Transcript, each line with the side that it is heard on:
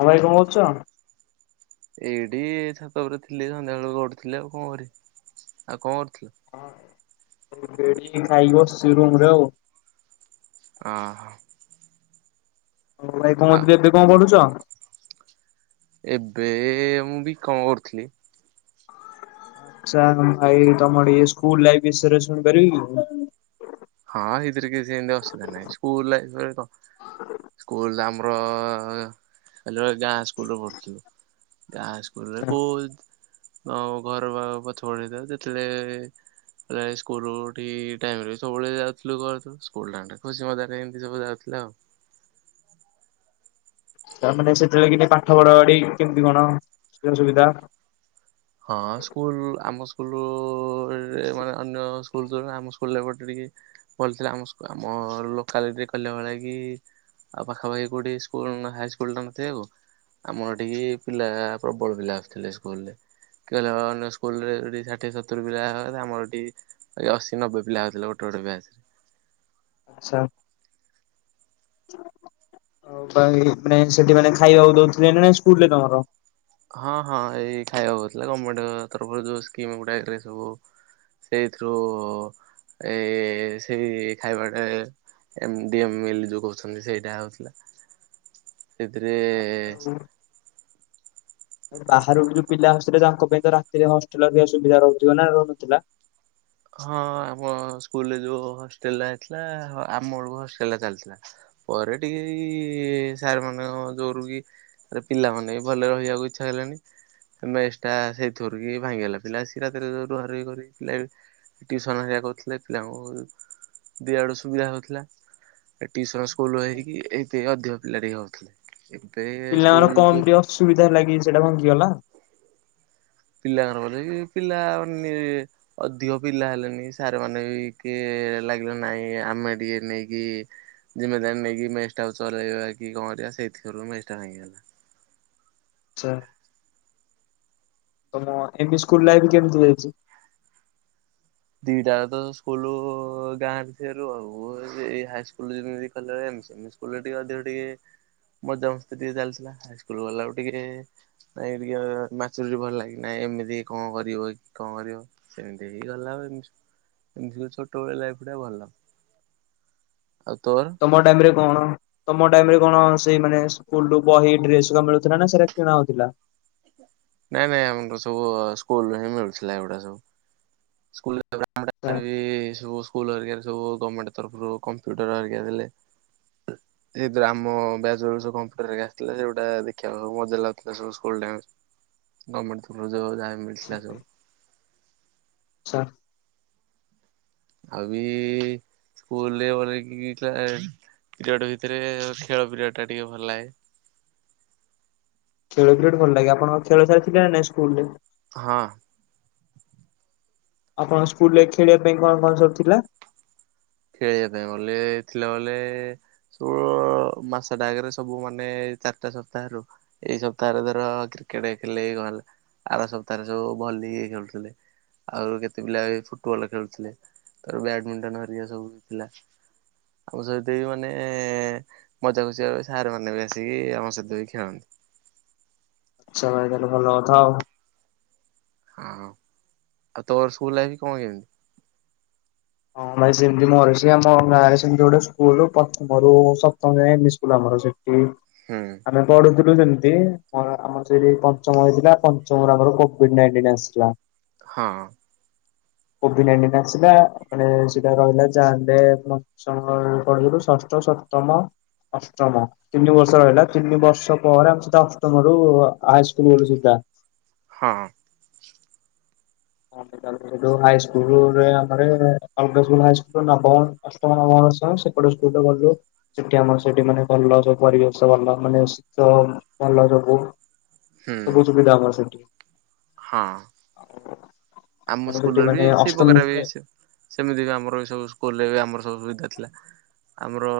left: ଆଉ ଭାଇ କଣ କରୁଚ?
right: ଏଇଠି ଛାତ ଉପରେ ଥିଲି ସନ୍ଧ୍ୟାବେଳୁ ଗଡୁଥିଲି ଆଉ କଣ କରିବି ଆଉ କଣ କରୁଥିଲ?
left: ହ ବେଡ଼ି ଖାଇ ବସିଚି ରୁମ୍ ରେ ଆଉ।
right: ଅ ହଁ।
left: ହଉ ଭାଇ କଣ
right: ଆଉ
left: ଏବେ ଏବେ କଣ ପଢ଼ୁଛ?
right: ଏବେ ମୁଁ ବିକମ୍ କରୁଥିଲି।
left: ଯାହା ହଉ ଭାଇ ତମର ଏ ସ୍କୁଲ୍ ଲାଇଫ୍ ବିଷୟରେ ଶୁଣି ପାରିବି କି?
right: ହଁ ଏଥିରେ କିଛି ଏମିତି ଅସୁବିଧା ନାହିଁ ସ୍କୁଲ ଲାଇଫ୍ ରେ କଣ ସ୍କୁଲ ଆମ ହଁ ଗାଁ ସ୍କୁଲରେ ପଢ଼ୁଥିଲୁ ଗାଁ ସ୍କୁ [unintelligible] ହଁ ଘର ବା ପଛ ପଟରେ ଯେତେବେଳେ ସ୍କୁଲ ଠିକ୍ ଟାଇମ ରେ। ସବୁବେଳେ ଯାଉଥିଲୁ ତୁ ସ୍କୁଲ ଟା ଖୁସି ମଜାରେ ଏମିତି ସବୁ ଯାଉଥିଲୁ ଆଉ।
left: ତାମାନେ ସେତେବେଳେ କିଁତି ପାଠ ପଢା ପଢି କେମିତି କଣ ସ୍କୁଲ ସୁବିଧା?
right: ହଁ ସ୍କୁଲ ଆମ ସ୍କୁଲ ଉରେ ମାନେ ଅନ୍ୟ ସ୍କୁଲ ଆମ ସ୍କୁଲ୍ ରେ ଟିକେ ଭଲ ଥିଲା ଆମ ଆମ ଲୋକାଲିଟିରେ କହିଲା ଭଳିଆ କି ଆଉ ପାଖାପାଖି କୋଉଠି ସ୍କୁଲ ହାଇ ସ୍କୁଲ ଟେ ନଥିବାକୁ। ଆମର ଏଠିକି ପିଲା ପ୍ରବଳ ପିଲା ଆସୁଥିଲେ ସ୍କୁଲ ରେ। କେ ଅନ୍ୟ ସ୍କୁଲ ରେ ସେଠୀ ଷାଠିଏ ସତୁରୀ ପିଲା ହୁଅ ଆମର ଏଠି ଏଇ ଅଶୀ ନବେ ପିଲା ହଉଥିଲେ ଗୋଟେ ଗୋଟେ ବ୍ୟାଚ୍ ରେ।
left: ଆଚ୍ଛା। ଆଉ ଭାଇ ମାନେ ସେଠି ମାନେ ଖାଇବାକୁ ଦଉଥିଲେ ନା ସ୍କୁଲ ରେ ତମର?
right: ହଁ ହଁ ଏଇ ଖାଇବାକୁ ଦଉଥିଲେ ଗମେଣ୍ଟ ତରଫରୁ ଯୋଉ ସ୍କିମ ଗୁଡା ସବୁ ସେଇଥିରୁ ଏ ସେଇ ଖାଇବାଟା ଏ ମି ଡେ ମିଲ୍ ଯୋଉ କହୁଛନ୍ତି ସେଇଟା ହଉଥିଲା। ସେଥିରେ
left: ବାହାରକୁ ଯୋଉ ପିଲା ଆସୁଥିଲେ ତାଙ୍କ ପାଇଁ ତ ରାତିରେ ହଷ୍ଟେଲ ସୁବିଧା ରହୁଥିବ ନା ରହୁନଥିଲା?
right: ହଁ ଆମ ସ୍କୁଲରେ ଯୋଉ ହଷ୍ଟେଲଟା ହେଇଥିଲା ଆମ ବେଳକୁ ହଷ୍ଟେଲ ଚାଲିଥିଲା। ପରେ ଟିକେ ଏଇ ସାର୍ ମାନଙ୍କ ଜୋଗୁରୁ କି ଏ ପିଲାମାନେ ବି ଭଲରେ ରହିବାକୁ ଇଚ୍ଛା ଦେଲେନି। ଆଉ ମେସଟା ସେଇଥି ରୁ କିି ଭାଙ୍ଗିଗଲା ପିଲା ଆସିକି ରାତିରେ ରୁହା ରହି କରି ପିଲା ବି ଟିଉସନ ହେରିକା କରୁଥିଲେ ପିଲାଙ୍କୁ ଦିଇ ଆଡୁ ସୁବିଧା ହଉଥିଲା। ଏଇ ଟିଇସନ ସ୍କୁଲ ର ହେଇକି ଏଇ ଅଧିକ ପିଲା ଟିକେ ହଉଥିଲେ। ଏବେ
left: ପିଲା ମାନଙ୍କୁ
right: ସ୍କୁଲ ଯୋଉ
left: କମନ୍ତୀ ଅସୁବିଧା ହେଲାକି ସେଟା ଭାଙ୍ଗିଗଲା?
right: ପିଲାମାନଙ୍କୁ ନେଇ ପିଲା ନିଏ ଅଧିକ ପିଲା ହେଲେନି ସାର୍ ମାନେ ବିି କିଏ ଲାଗିଲେ ନାଇଁ ଆମେ ଟିକେ ନେଇକି ଜିନ୍ମେଦାରି ନେଇ କିି ମେସଟା କୁ ଚଲେଇବା କି କଣ କରିବା ସେଇଥିରୁ ମେସଟା ଭାଙ୍ଗିଗଲା।
left: ଆଛା ତମ ଏମୀ ସ୍କୁଲ ଲାଇଫ୍ କେମିତି ହେଇଛି?
right: ଦିଟାହେଲେ ତ ସ୍କୁଲରୁ ଗାଁ ରେ ଥିବାରୁ ଆଉ ଏ ହାଇ ସ୍କୁଲ ଯେମିତି [unintelligible] ସ୍କୁଲ ରେ ଟିକେ ଅଧିକ ଟିକେ ମଜା ମସ୍ତି ଟିକେ ଚାଲିଥିଲା ହାଇସ୍କୁଲ ଗଲା ରୁ ଟିକେ। ନାଇଁ ଟିକେ ମାଛୁରୀ ବି ଭଲ ଲାଗେ ନାଇଁ ଏମିତି କଣ କରିବ କି କଣ କରିବ। ସେମିତି ହେଇଇଗଲା ଏମିତି ଛୋଟବେଳେ ଲାଇଫ ଟା ଭଲ। ଆଉ ତୋର?
left: ତମ ଟାଇମ୍ ରେ କଣ ତମ ଟାଇମ୍ ରେ କଣ ସେଇ ମାନେ ସ୍କୁଲୁ ରୁ ବହି ଡ୍ରେସ ହେରିଆ ମିଳୁଥିଲା ନା ସେରା କିଣାହଉଥିଲା?
right: ନାଇଁ ଭାଇ ଆମର ସବୁ ସ୍କୁଲରୁ ହିଁ ମିଳୁଥିଲା ଏଗୁଡା ସବୁ। ସ୍କୁଲ ରେ [unintelligible] ସବୁ ସ୍କୁଲ ହେରିକରେ ସବୁ ଗର୍ମେଣ୍ଟ ତରଫରୁ କମ୍ପ୍ୟୁଟର ହେରୀକା ଦେଲେ। ଏଇ ଆମ ବ୍ୟାଚ୍ ରେ କମ୍ପ୍ୟୁଟର ହେରିଆ ଆଥିଲା ସେଗୁଡା ଦେଖିବାକୁ ମଜା ଲାଗୁଥିଲା ସବୁ ସ୍କୁଲ ଟାଇମ ରେ। ଗର୍ମେଣ୍ଟ ତରଫରୁ ଯୋଉ ଯାହା ମିଳିଥିଲା ସବୁ।
left: ଆଛା।
right: ଆଉବି ସ୍କୁଲରେ [inaudible] ଯୋଡ ଭିତରେ ଖେଳ ପିରିୟଡ ଟା ଟିକେ ଭଲ ଲାଗେ।
left: ଖେଳ ପିରିଅଡ୍ ଭଲ ଲାଗେ ଆପଣଙ୍କ ଖେଳ ସାର ଥିଲା ନା ନାଇଁ ସ୍କୁଲ ରେ?
right: ହଁ।
left: ଆପଣଙ୍କ ସ୍କୁଲ ରେ ଖେଳିବା ପାଇଁ କଣ କଣ ସବୁ ଥିଲା?
right: ଖେଳିବା ପାଇଁ ବଲେ ଥିଲା ବଲେ। ଷୋହଳ ମାସଟା ଆଗରେ ସବୁ ମାନେ ଚାରିଟା ସପ୍ତାହ ରୁ ଏଇ ସପ୍ତାହରେ ଧର କ୍ରିକେଟ ଖେଳିଲେ କଣ ହେଲା ଆର ସପ୍ତାହରେ ସବୁ ଭଲି ଖେଳୁଥିଲେ। ଆଉ କେତେ ପିଲା ଫୁଟବଲ ଖେଳୁଥିଲେ ତର ବ୍ୟାଡମିଣ୍ଟନ ହରିଆ ସବୁ ଥିଲା। ଆମ ସହିତ ବି ମାନେ ମଜା ଖୁସିିଆ ସାର୍ ମାନେ ବି ଆସିକି ଆମ ସହିତ ବି ଖେଳନ୍ତି।
left: ଆଚ୍ଛା ଭାଇ ତାହେଲେ ଭଲ କଥା ଆଉ।
right: ହଁ ଆଉ ତୋମର ସ୍କୁଲ ଲାଇଫ୍ କଣ କେମିତି?
left: ହଁ ଭାଇ ସେମିତି ମୋର ବି ସେଇ ଆମ ଗାଁ ରେ ସେମିତି ଗୋଟେ ସ୍କୁଲ ପ୍ରଥମ ରୁ ସପ୍ତମ ଯାଏଁ ସ୍କୁଲ ଆମର ସେଠି।
right: ହୁଁ।
left: ଆମେ ପଢୁଥିଲୁ ସେମିତି ଆମର ସେଠି ପଞ୍ଚମ ହେଇଥିଲା ପଞ୍ଚମରୁ ଆମର କୋଭିଡ ନାଇଣ୍ଟିନ ଆସିଥିଲା।
right: ହଁ।
left: କୋଭିଡ ନାଇଁନ୍ ଟିନ୍ ଆସିଲା ସେଟା ରହିଲା ଯାହାଲେ ପଞ୍ଚମ ପଢୁଥିଲୁ ଷଷ୍ଠ ସପ୍ତମ ଅଷ୍ଟମ। ତିନି ବର୍ଷ ରହିଲା ତିନି ବର୍ଷ ପରେ ଆମେ ସିଧା ଅଷ୍ଟମ ରୁ ହାଇସ୍କୁଲ ଗଲୁ ସିଧା।
right: ହଁ।
left: ହଁ ସେ ହାଇସ୍କୁଲରେ ଆମରେ ଅଲଗା ସ୍କୁଲ ହାଇ ସ୍କୁ ନବମ ଅଷ୍ଟମ ନବମ ଦଶମ ସେପଟେ ସ୍କୁଲ ଟାକୁ ଗଲୁ। ସେଠି ଆମର ସେଠି ମାନେ ଭଲ ସବୁ ପରିବେଶ ଭଲ ମାନେ ସ ଭଲ ସବୁ।
right: ହୁଁ
left: ସବୁ ସୁବିଧା ଆମର ସେଠି।
right: ହଁ। ଆମ
left: ଆମର ସେଠି
right: ସ୍କୁଲରେ ବି
left: ମାନେ
right: ସେଇ ପକରା ବି
left: ଅଷ୍ଟମରେ
right: ଅଇଛ। ସେମିତି ବି ଆମର ବି ସବୁ ସ୍କୁଲରେ ବି ଆମର ସବୁ ସୁବିଧା ଥିଲା ଆମର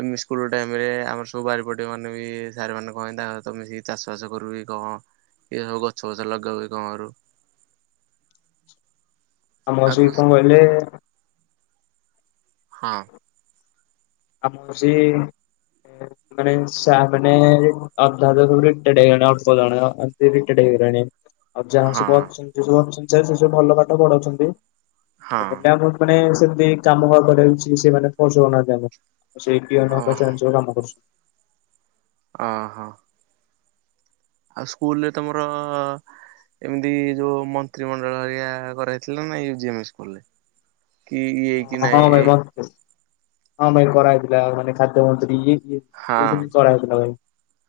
right: ଏମି ସ୍କୁଲ ଟାଇମ ରେ ଆମର ସବୁ ବାରିପଟ ମାନେ ବି ସାରମାନେ କହନ୍ତି ତାଙ୍କ ସହିତ ମିଶିକି ଚାଷ ବାସ କରୁ କି କଁ ଇଏ ସବୁ ଗଛ ଫଛ ଲଗାଉି କଁ କରୁ।
left: ଆମ
right: ଆଉ
left: [unintelligible]
right: ତମ
left: କଣ କହିଲେ?
right: ହଁ।
left: ଆମ ସି ଏ ମାନେ ଶା ମାନେ ଅଧା ସବୁ ରିଟାଡ୍ ହେଇ ଗଲେଣି ଅଳ୍ପ ଜଣ ଏନ୍ତି ରିଟାଡ୍ ହେଇ ଗଲେଣି। ଆଉ ଯାହା ସବୁ
right: ହଁ
left: ଅଛନ୍ତି ସବୁ ଅଛନ୍ତି ସେ ସବୁ ଭଲ ପାଠ ପଢଉଛନ୍ତି
right: ହଁ
left: ଏମ ଆମ ମାନେ ସେମତି କାମ କରିବାକୁ କିଛି ସେମାନେ ଫସ ହଉହାନ୍ତି ଆମକୁ ସେଇ ପିଅନ
right: ଓହୋ
left: [unintelligible] କାମ କରୁଛନ୍ତି।
right: ଓହୋ। ଆଉ ସ୍କୁଲ ରେ ତମର ଏମିତି ଯୋଉ ମନ୍ତ୍ରିମଣ୍ଡଳ ହେରୀଆ କରାହେଇଥିଲା ନା [unintelligible] ସ୍କୁଲ୍ ରେ। କି ଏଇ କି
left: ହଁ
right: ନାଇଁ
left: ଭାଇ
right: ଏ
left: ମତେ ହଁ ଭାଇ କରାହେଇଥିଲା ମାନେ ଖାଦ୍ୟ ମନ୍ତ୍ରୀ।
right: ହଁ
left: ତି କରାହେଇଥିଲା ଭାଇ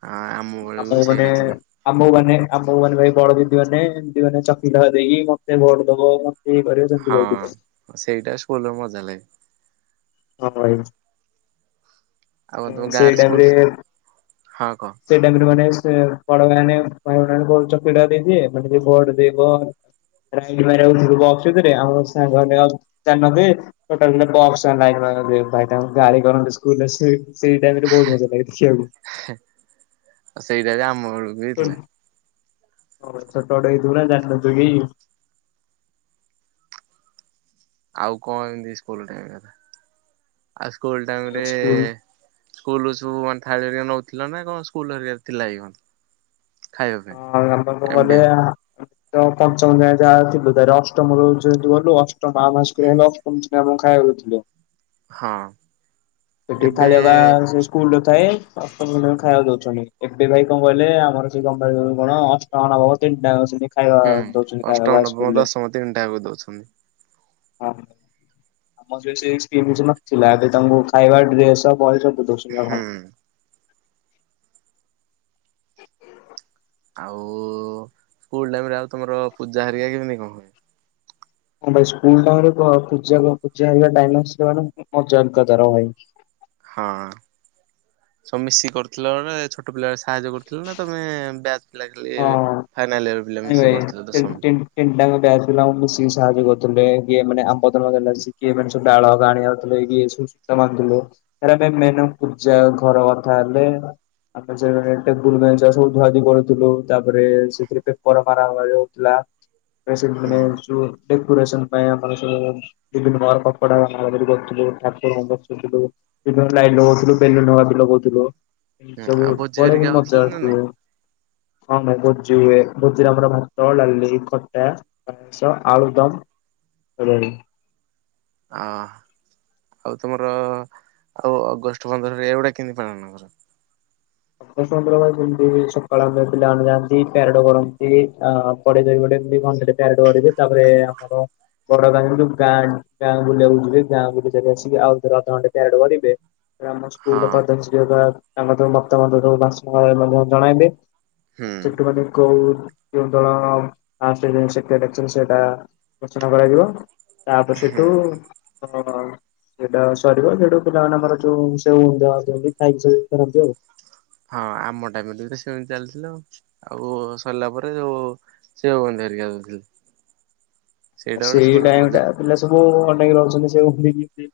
right: ହଁ ବେଳକୁ
left: ଆମ
right: ବି
left: ମାନେ
right: ସେଇଟା ଥିଲା
left: ଆମକୁ ମାନେ ଆମକୁ ମାନେ ଭାଇ ବଡ ଦିଦି ମାନେ ଏମିତି ମାନେ ଚକିଲେଟ୍ ହେରୀକା ଦେଇକି ମତେ ଭୋଟ ଦବ ମତେ ଇଏ କରିବ। ସେମିତି କହୁଥିଲେ।
right: ହଁ ସେଇଟା ସ୍କୁଲ ମଜା ଲାଗେ।
left: ହ ଭାଇ
right: ଆଉ କଣ ତମ
left: ସେ
right: ଗାଁରେ ସ୍କୁଲ
left: ଟାଇମରେ
right: ହଁ କହ
left: ସେଇଟାଇମ୍ ରେ ମାନେ ସେ ବଡ ଭାଇ ଭଉଣୀ ମାନେ ଚକ୍ଲେଟ ଦେଇଦେବେ ଭୋଟ୍ ଦେବ। [unintelligible] ଲାଇନ ମାରନ୍ତି ଭାଇତାଙ୍କୁ ଗାଲି କରନ୍ତି ସ୍କୁଲରେ ସେ ସେଇ ଟାଇମରେ ବହୁତ ମଜା ଲାଗେ
right: ସେଇଟା ବି ଆମ ବେଳକୁ ବି
left: ଦେଖିବାକୁ।
right: ଥିଲା।
left: ଛୋଟଟେ ହେଇଥିବୁ ନା ଜାଣନଥିଲି।
right: ଆଉ କଣ ଏମିତି ସ୍କୁଲ
left: ସ୍କୁଲ
right: ଟାଇମରେ? ସ୍କୁଲ ସବୁ ମାନେ ଥାଳି ହରିକା ନଉଥିଲ ନା କଣ ସ୍କୁଲ ହରିକାରେ ଥିଲା କି କଣ? ଖାଇବା ପାଇଁ
left: ହଁ [unintelligible]
right: ଏମ ଡି ଏମ
left: ତ ପଞ୍ଚମ ଯାଏ ଯାହା ଥିଲୁ ତାପରେ ଅଷ୍ଟମ ବେଳୁ ଯେହେତୁ ଗଲୁ ଅଷ୍ଟମଟା ଆମ ସ୍କୁଲରେ ଅଷ୍ଟମ ଶେ ନା ଆମକୁ ଖାଇବାକୁ ଦୋଉଥୁଲେ।
right: ହଁ।
left: ସେଠି
right: ଏବେ
left: ଥାଳି ହେକା ସେଇ ସ୍କୁ ସ୍କୁଲରେ ଥାଏ [unintelligible] ଖାଇବାକୁ ଦୋଉଛନ୍ତି ଏବେ ଭାଇ କଣ କହିଲେ ଆମର ସେଇ କମ୍ପାନୀରୁ କଣ କଣ [unintelligible] ତିନିଟା ଆକ ସେମତି ଖାଇବା
right: ହୁଁ
left: ଦୋଉଛନ୍ତି
right: ଅଷ୍ଟମ
left: ଖାଇବାକୁ ହାଇ
right: ନବମ
left: ସ୍କୁଲରେ।
right: ଦଶମ ତିନିଟାକୁ ଦଉଛନ୍ତି
left: ହଁ ଆମ [unintelligible] ନଥିଲା ଏବେ ତାଙ୍କୁ ଖାଇବା, ଡ୍ରେସେ ଆଉ ବହି ସବୁ ଦୋଉଛନ୍ତି ନା କଣ।
right: ହୁଁ ଆଉ ସ୍କୁଲ ଟାଇମରେ ଆଉ ତମର ପୂଜା ହେରିକା କେମିତି କଣ ହୁଏ?
left: ହଁ ଭାଇ ସ୍କୁଲ ଟାଇମରେ ତ ପୂଜାକୁ ପୂଜା ହେରିକା ଟାଇମ ଆସିଲା ମାନେ ମଜା ଅଲଗା ତାର ଭାଇ।
right: ହଁ। ସବୁ ମିଶିକି କରୁଥିଲ ଏବେ ଛୋଟ ପିଲା ସାହାଯ୍ୟ କରୁଥିଲେ ନା ତମେ ବ୍ୟାଚ୍ ଥିଲା ଖାଲି ଏବେ
left: ହଁ।
right: ଫାଇନାଲ୍ ଇଅର୍ ପିଲା ମି
left: ନାଇଁ ଭାଇ ତିନ୍ ତିନ୍ ତିନଟା ଆଁକ ବ୍ୟାଚ ପିଲା ଆମୁକୁ ମିଶିକି ସାହାଯ୍ୟ କରୁଥିଲେ କିଏ ମାନେ ଆମ୍ବପତ୍ର ଦେଲା ସି କିଏ ମାନେ ସବୁ ଡାଳ ଆଣିବା ଧରିକି ଯାଇ ସବୁ ସୁତା ବାନ୍ଧିଲେ ପରେ ଆମେ ଯାଇ ମେନ ଆମ ପୂଜା ଘର ଧୁଆଇଲେ। [unintelligible] ସେ ଟେବୁଲ ବେଞ୍ଚରା ସବୁ ଧୁଆଧୁଇ କରୁଥୁଲୁ ତାପରେ ସେଥିରେ କେ ପରେ ଖରାପ ଖାଲି ହୋଉଥିଲା ତ
right: ହୁଁ
left: ସେମାନେ [unintelligible] ଡେକୋରେସନ ପାଇଁ ଆମର ସବୁ ବିଭିନ୍ନ ପ୍ରକାର କପଡା ବନ୍ଧା ବନ୍ଧି କରୁଥିଲୁ। ଠାକୁରଙ୍କୁ ବସୋଉଥୁଲୁ [unintelligible] ଲାଇନ୍ ନୋଉଗଥୁଲୁ ବେଲୁନ ବି ଲଗୋଉଥିଲୁ। ଏହି
right: ହୁଁ
left: ସବୁ
right: ଆଉ ଭୋଜି
left: ପଳେଇଲେ
right: ହେରିକା
left: ମଜା
right: ହଉଥିଲା ନା ନାଇଁ?
left: ଆସଥୁବ ହଁ ଭାଇ ଭୋଜି ହୁଏ। ଭୋଜିରେ ଆମର ଭାତ, ଡାଲି, ଖଟା, ପାଏସ, ଆଳୁଦମ [unintelligible]
right: ଅଁହ। ଆଉ ତମର ଆଉ ଅଗଷ୍ଟ ପନ୍ଦର ହରିକା ଏଇଗୁଡା କେମିତି ପାଳନ କର?
left: ଅଗଷ୍ଟ ପନ୍ଦର ଭାଇ [unintelligible] ସକାଳେ ଆମେ ପିଲାମାନେ ଯାଆନ୍ତି ପ୍ୟାରଡ କରନ୍ତି ଆ ଏପଟେ ଯାଇ ଗୋଟେ [unintelligible] ହେଠି ପ୍ୟାରେଡ କରିବେ ତାପରେ ଆମର ବଡ ଗାଁ ଗାଁ ଗାଁ ବୁଲିବାକୁ ଯିବେ ଗାଁ ବୁଲି ଯାଇ ଆସିକି ଆଉ ଅଧ ଘଣ୍ଟେ ପ୍ୟାରେଡ କରିବେ। ଆମ ସ୍କୁଲ
right: ହଁ
left: ପ୍ରଧାନ ଶିକ୍ଷକ ଆ ଆମ [unintelligible] ଜଣାଇଲେ।
right: ହୁଁ
left: [unintelligible] ମଧ୍ୟ କୋହୁ ଯୋଉ ଦୋଳଣ ଆର୍ଷ୍ଟ ଯେଉଁ ସେକ୍ରେଟେରି ଥିବେ ସିଏ ପ୍ୟରେଡ [unintelligible] କରାଯିବ। ତାପରେ
right: ହୁଁ
left: ସେଠୁ ଅ ସେଇଟା ସରିବ ସେଇଠୁ ପିଲାମାନଙ୍କର ଯୋଉ ସେଉ ବୁନ୍ଦିଆ ଦଅନ୍ତି ଖାଇକି ସେ ଫରନ୍ତି ଆଉ।
right: ହଁ ଆମ ଟାଇମରେ ତ ସେମିତି ଚାଲିଥିଲା ଆଉ ସରିଲା ପରେ ଯୋଉ ସେଉ ବୁନ୍ଦୀ ହରିକି ଦୋଉଥୁଲେ।
left: ଆ ସେଇ
right: ମଜା
left: ଟାଇମଟା ପିଲା ସବୁ ଅନେଇକି ରହୁଚନ୍ତି ସେଉ ବୁନ୍ଦିକି।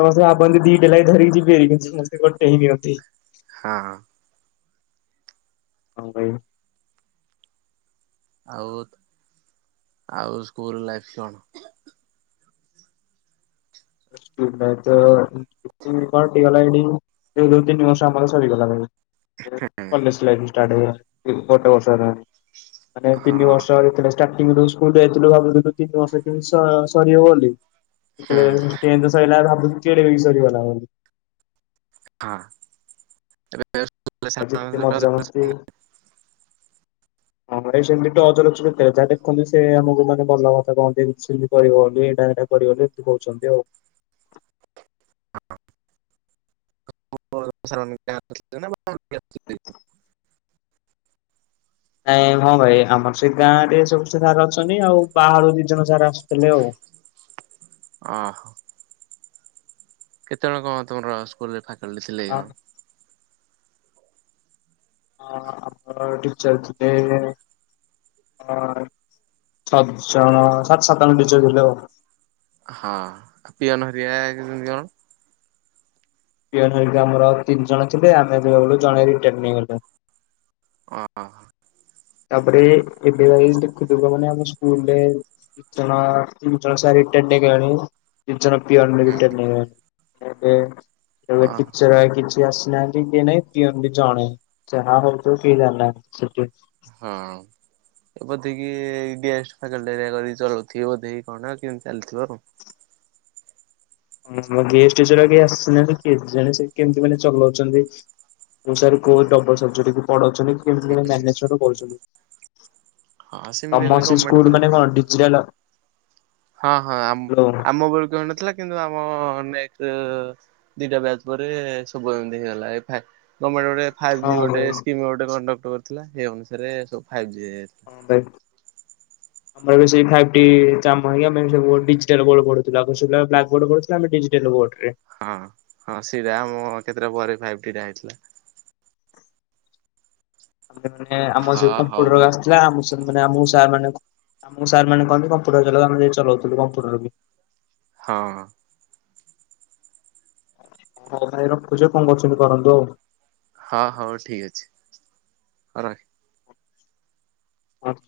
left: ସମସ୍ତେ ଭାବନ୍ତି ଦିଟା ଲାଗି ଧରିକି ଯିବେ ବୋଲି କିନ୍ତୁ ସମସ୍ତେ ଗୋଟେ ହିଁ ନିଅନ୍ତି।
right: ହଁ।
left: ହଁ ଭାଇ।
right: ଆଉ ଆଉ ସ୍କୁଲ ଲାଇଫି କଣ?
left: ସ୍କୁଲ ଲାଇଫ୍ ତ ପାର୍ଟିକାଲ ଏଇଠି [unintelligible] ଦୁଇ ତିନି ମାସ ଆମର ସରିଗଲା ଭାଇ। ଏ କଲେଜ ଲାଇଫ ଷ୍ଟାଟ ହେଇଗଲାଣି ଗୋଟେ ବର୍ଷ ହେଲାନି। ମାନେ
right: ହଁ
left: ତିନି ବର୍ଷ ଆହୁରି ଥିଲା ଷ୍ଟାର୍ଟିଙ୍ଗରୁ ସ୍କୁଲ ଯାଇଥିଲୁ ଭାବୁଥୁଲୁୁ ତିନି ବର୍ଷ କେମିତି ସ-ସରିବ ବୋଲି
right: ହୁଁ
left: [unintelligible] କିନ୍ତି ସଇଲା ବେଳକୁ ଭାବୁଛି କେଡ଼େ ବେଗି ସରିଗଲା ବୋଲି।
right: ହଁ ଏବେ
left: ଆଜିି ଏତେ ମଜ୍ଜା ମସ୍ତି [unintelligible] ମ ସେମିତି ଟଚରେ ଅଛୁ। ଯେତେବେଳେ ଯାହା ଦେଖନ୍ତି ସେ ଆମକୁ ମାନେ ଭଲ କଥା କହନ୍ତି ଏମି ସେମିତି କରିବ ବୋଲି ଏଇଟା ପଡ଼ିବ ବୋଲି ଏମିତି କହୁଛନ୍ତି ଆଉ
right: [unintelligible]
left: ଆ, ହଁ ଭାଇ ଆମର ସେଇ ଗାଁ ରେ ସବୁ ସାର ଅଛନ୍ତିି ଆଉ ପାହାଳରୁ ଦି ଜଣ ସାର ଆସୁଥିଲେ ଆଉ
right: ଅହ କେତେ ଜଣ କଣ ତମର ସ୍କୁଲରେ ଫାକଲଟି ଥିଲେ
left: ହଁ
right: କଣ?
left: ଅ ଆମ ଟିଚର ଥିଲେ [unintelligible] ଛ ଜଣ ସାତ ସାତ ଆଣ ଟିଚର ଥିଲେ ଆଉ
right: ହଁ ଆଉ ପିଅନ ହେରିଆ କେନ୍ତି କଣ?
left: ପିଅନ ହେରିକା ଆମର ଆଉ ତିନି ଜଣ ଥିଲେ ଆମେ ଗଲା ବେଳେ ଜଣେ ରିଟାର ନେଇଗଲେ।
right: ଅ ହଁ
left: ତାପରେ ଏବେ ଏନ୍ତି ଦେଖୁ ଦେଖୁୁ ମାନେ ଆମ ସ୍କୁଲରେ ଦି ଜଣ ତିନି ଜଣ ସାର ରିଟାର୍ଡ ନେଇଗଲାଣି ତିନି ଜଣ ପିଅନ ରିଟାର୍ଡ ନେଇଗଲାଣି। ଏବେ
right: ଅହ
left: ଟିଚର କିଛି ଆସିନାହାନ୍ତି କିଏ ନାହିଁ ପିଅନ ବି ଜଣେ [unintelligible] କେହି ଜାଣି ନାହିଁନ୍ତି ସେଠି [unintelligible]
right: ବୋଧକି ଗେଷ୍ଟ ଫାକ୍ଲଟି ଏକା କରିକି ଚଳଉଥିବ ବୋଧେ କି କଣ କେମତି ଚାଲିଥିବ ଆଉ
left: ହଁ ଆମ ଗେଷ୍ଟ ସାର ଆସିନାହାଁନ୍ତି କେଜାଣି ସେ କେମିତି ମାନେ ଚଲଉଛନ୍ତି ମୁଁ ସାର୍ କୋ ଡବଲ ସବଜେକ୍ଟ ପଢଉଛନ୍ତି କେମିତି କଣ ମ୍ୟାନେଜ କରୁଛନ୍ତି।
right: ହଁ
left: [inaudible]
right: ସେମିତି ହେଲେ
left: ତମର୍ ସେ
right: ଗମେଣ୍ଟ
left: ସ୍କୁଲ ମାନେ
right: ତରଫରୁ
left: କଣ ଡିଜିଟାଲ?
right: ହଁ ହଁ
left: ହ୍ୟାଲୋ
right: ଆମ, ବଳକୁ ନଥିଲା କିନ୍ତୁ ଆମ ନେଷ୍ଟ ଦିଟା ବ୍ୟାଚ ପରେ ସବୁ ଏମିତି ହେଇଗଲା ଏ ଫ୍ୟାଟ୍ ଫାଇଭ୍ ଜି
left: ହଁ
right: ଗୋଟେ
left: ଭାଇ ହଁ
right: ସ୍କିମ୍ ଗୋଟେ କଣ୍ଡକ୍ଟ କରିଥିଲା ସେଇ ଅନୁସାରେ ସବୁ ଫାଇଭ ଜି ହେଇଯାଇଥିଲା।
left: [unintelligible] ଆମର ବି ଫାଇଭ୍ ଡ଼ି କାମ ହିଁ ଆମେ ଡିଜିଟାଲ ବୋର୍ଡରେ ପଢୁଥିଲୁ ଆଗରୁ ସେ ପିଲା ବ୍ଲାକ୍ ବୋର୍ଡରେ କରୁଥିଲୁ ଆମେ ଡିଜିଟାଲ ବୋଡିରେ
right: ହଁ ହଁ ସେଟା ଆମ କେତେଟା ପରେ ଫାଇଭ୍ ଡିଟା ହେଇଥିଲା
left: ଆମେମାନେ ଆମ ଯୋଉ
right: ହଁ
left: କମ୍ପୁଟର
right: ହଉ ଆଉ
left: କାମ ନା ଆମ ସାର୍ ମାନେ ଆମକୁ ସାର୍ ମାନେ ଆମକୁ ସାର୍‌ମାନେ କହନ୍ତି କମ୍ପ୍ୟୁଟର ଚଲେଇବାକୁ ଆମେ ଚଉଥିଲୁ କମ୍ପୁଟର ବି
right: ହଁ।
left: ହଉ ଭାଇ ରଖୁଛି କଣ କରୁଛନ୍ତି କରନ୍ତୁ ଆଉ?
right: ହଁ ହଉ ଠିକ୍ ଅଛି ହଁ ର
left: ହଁ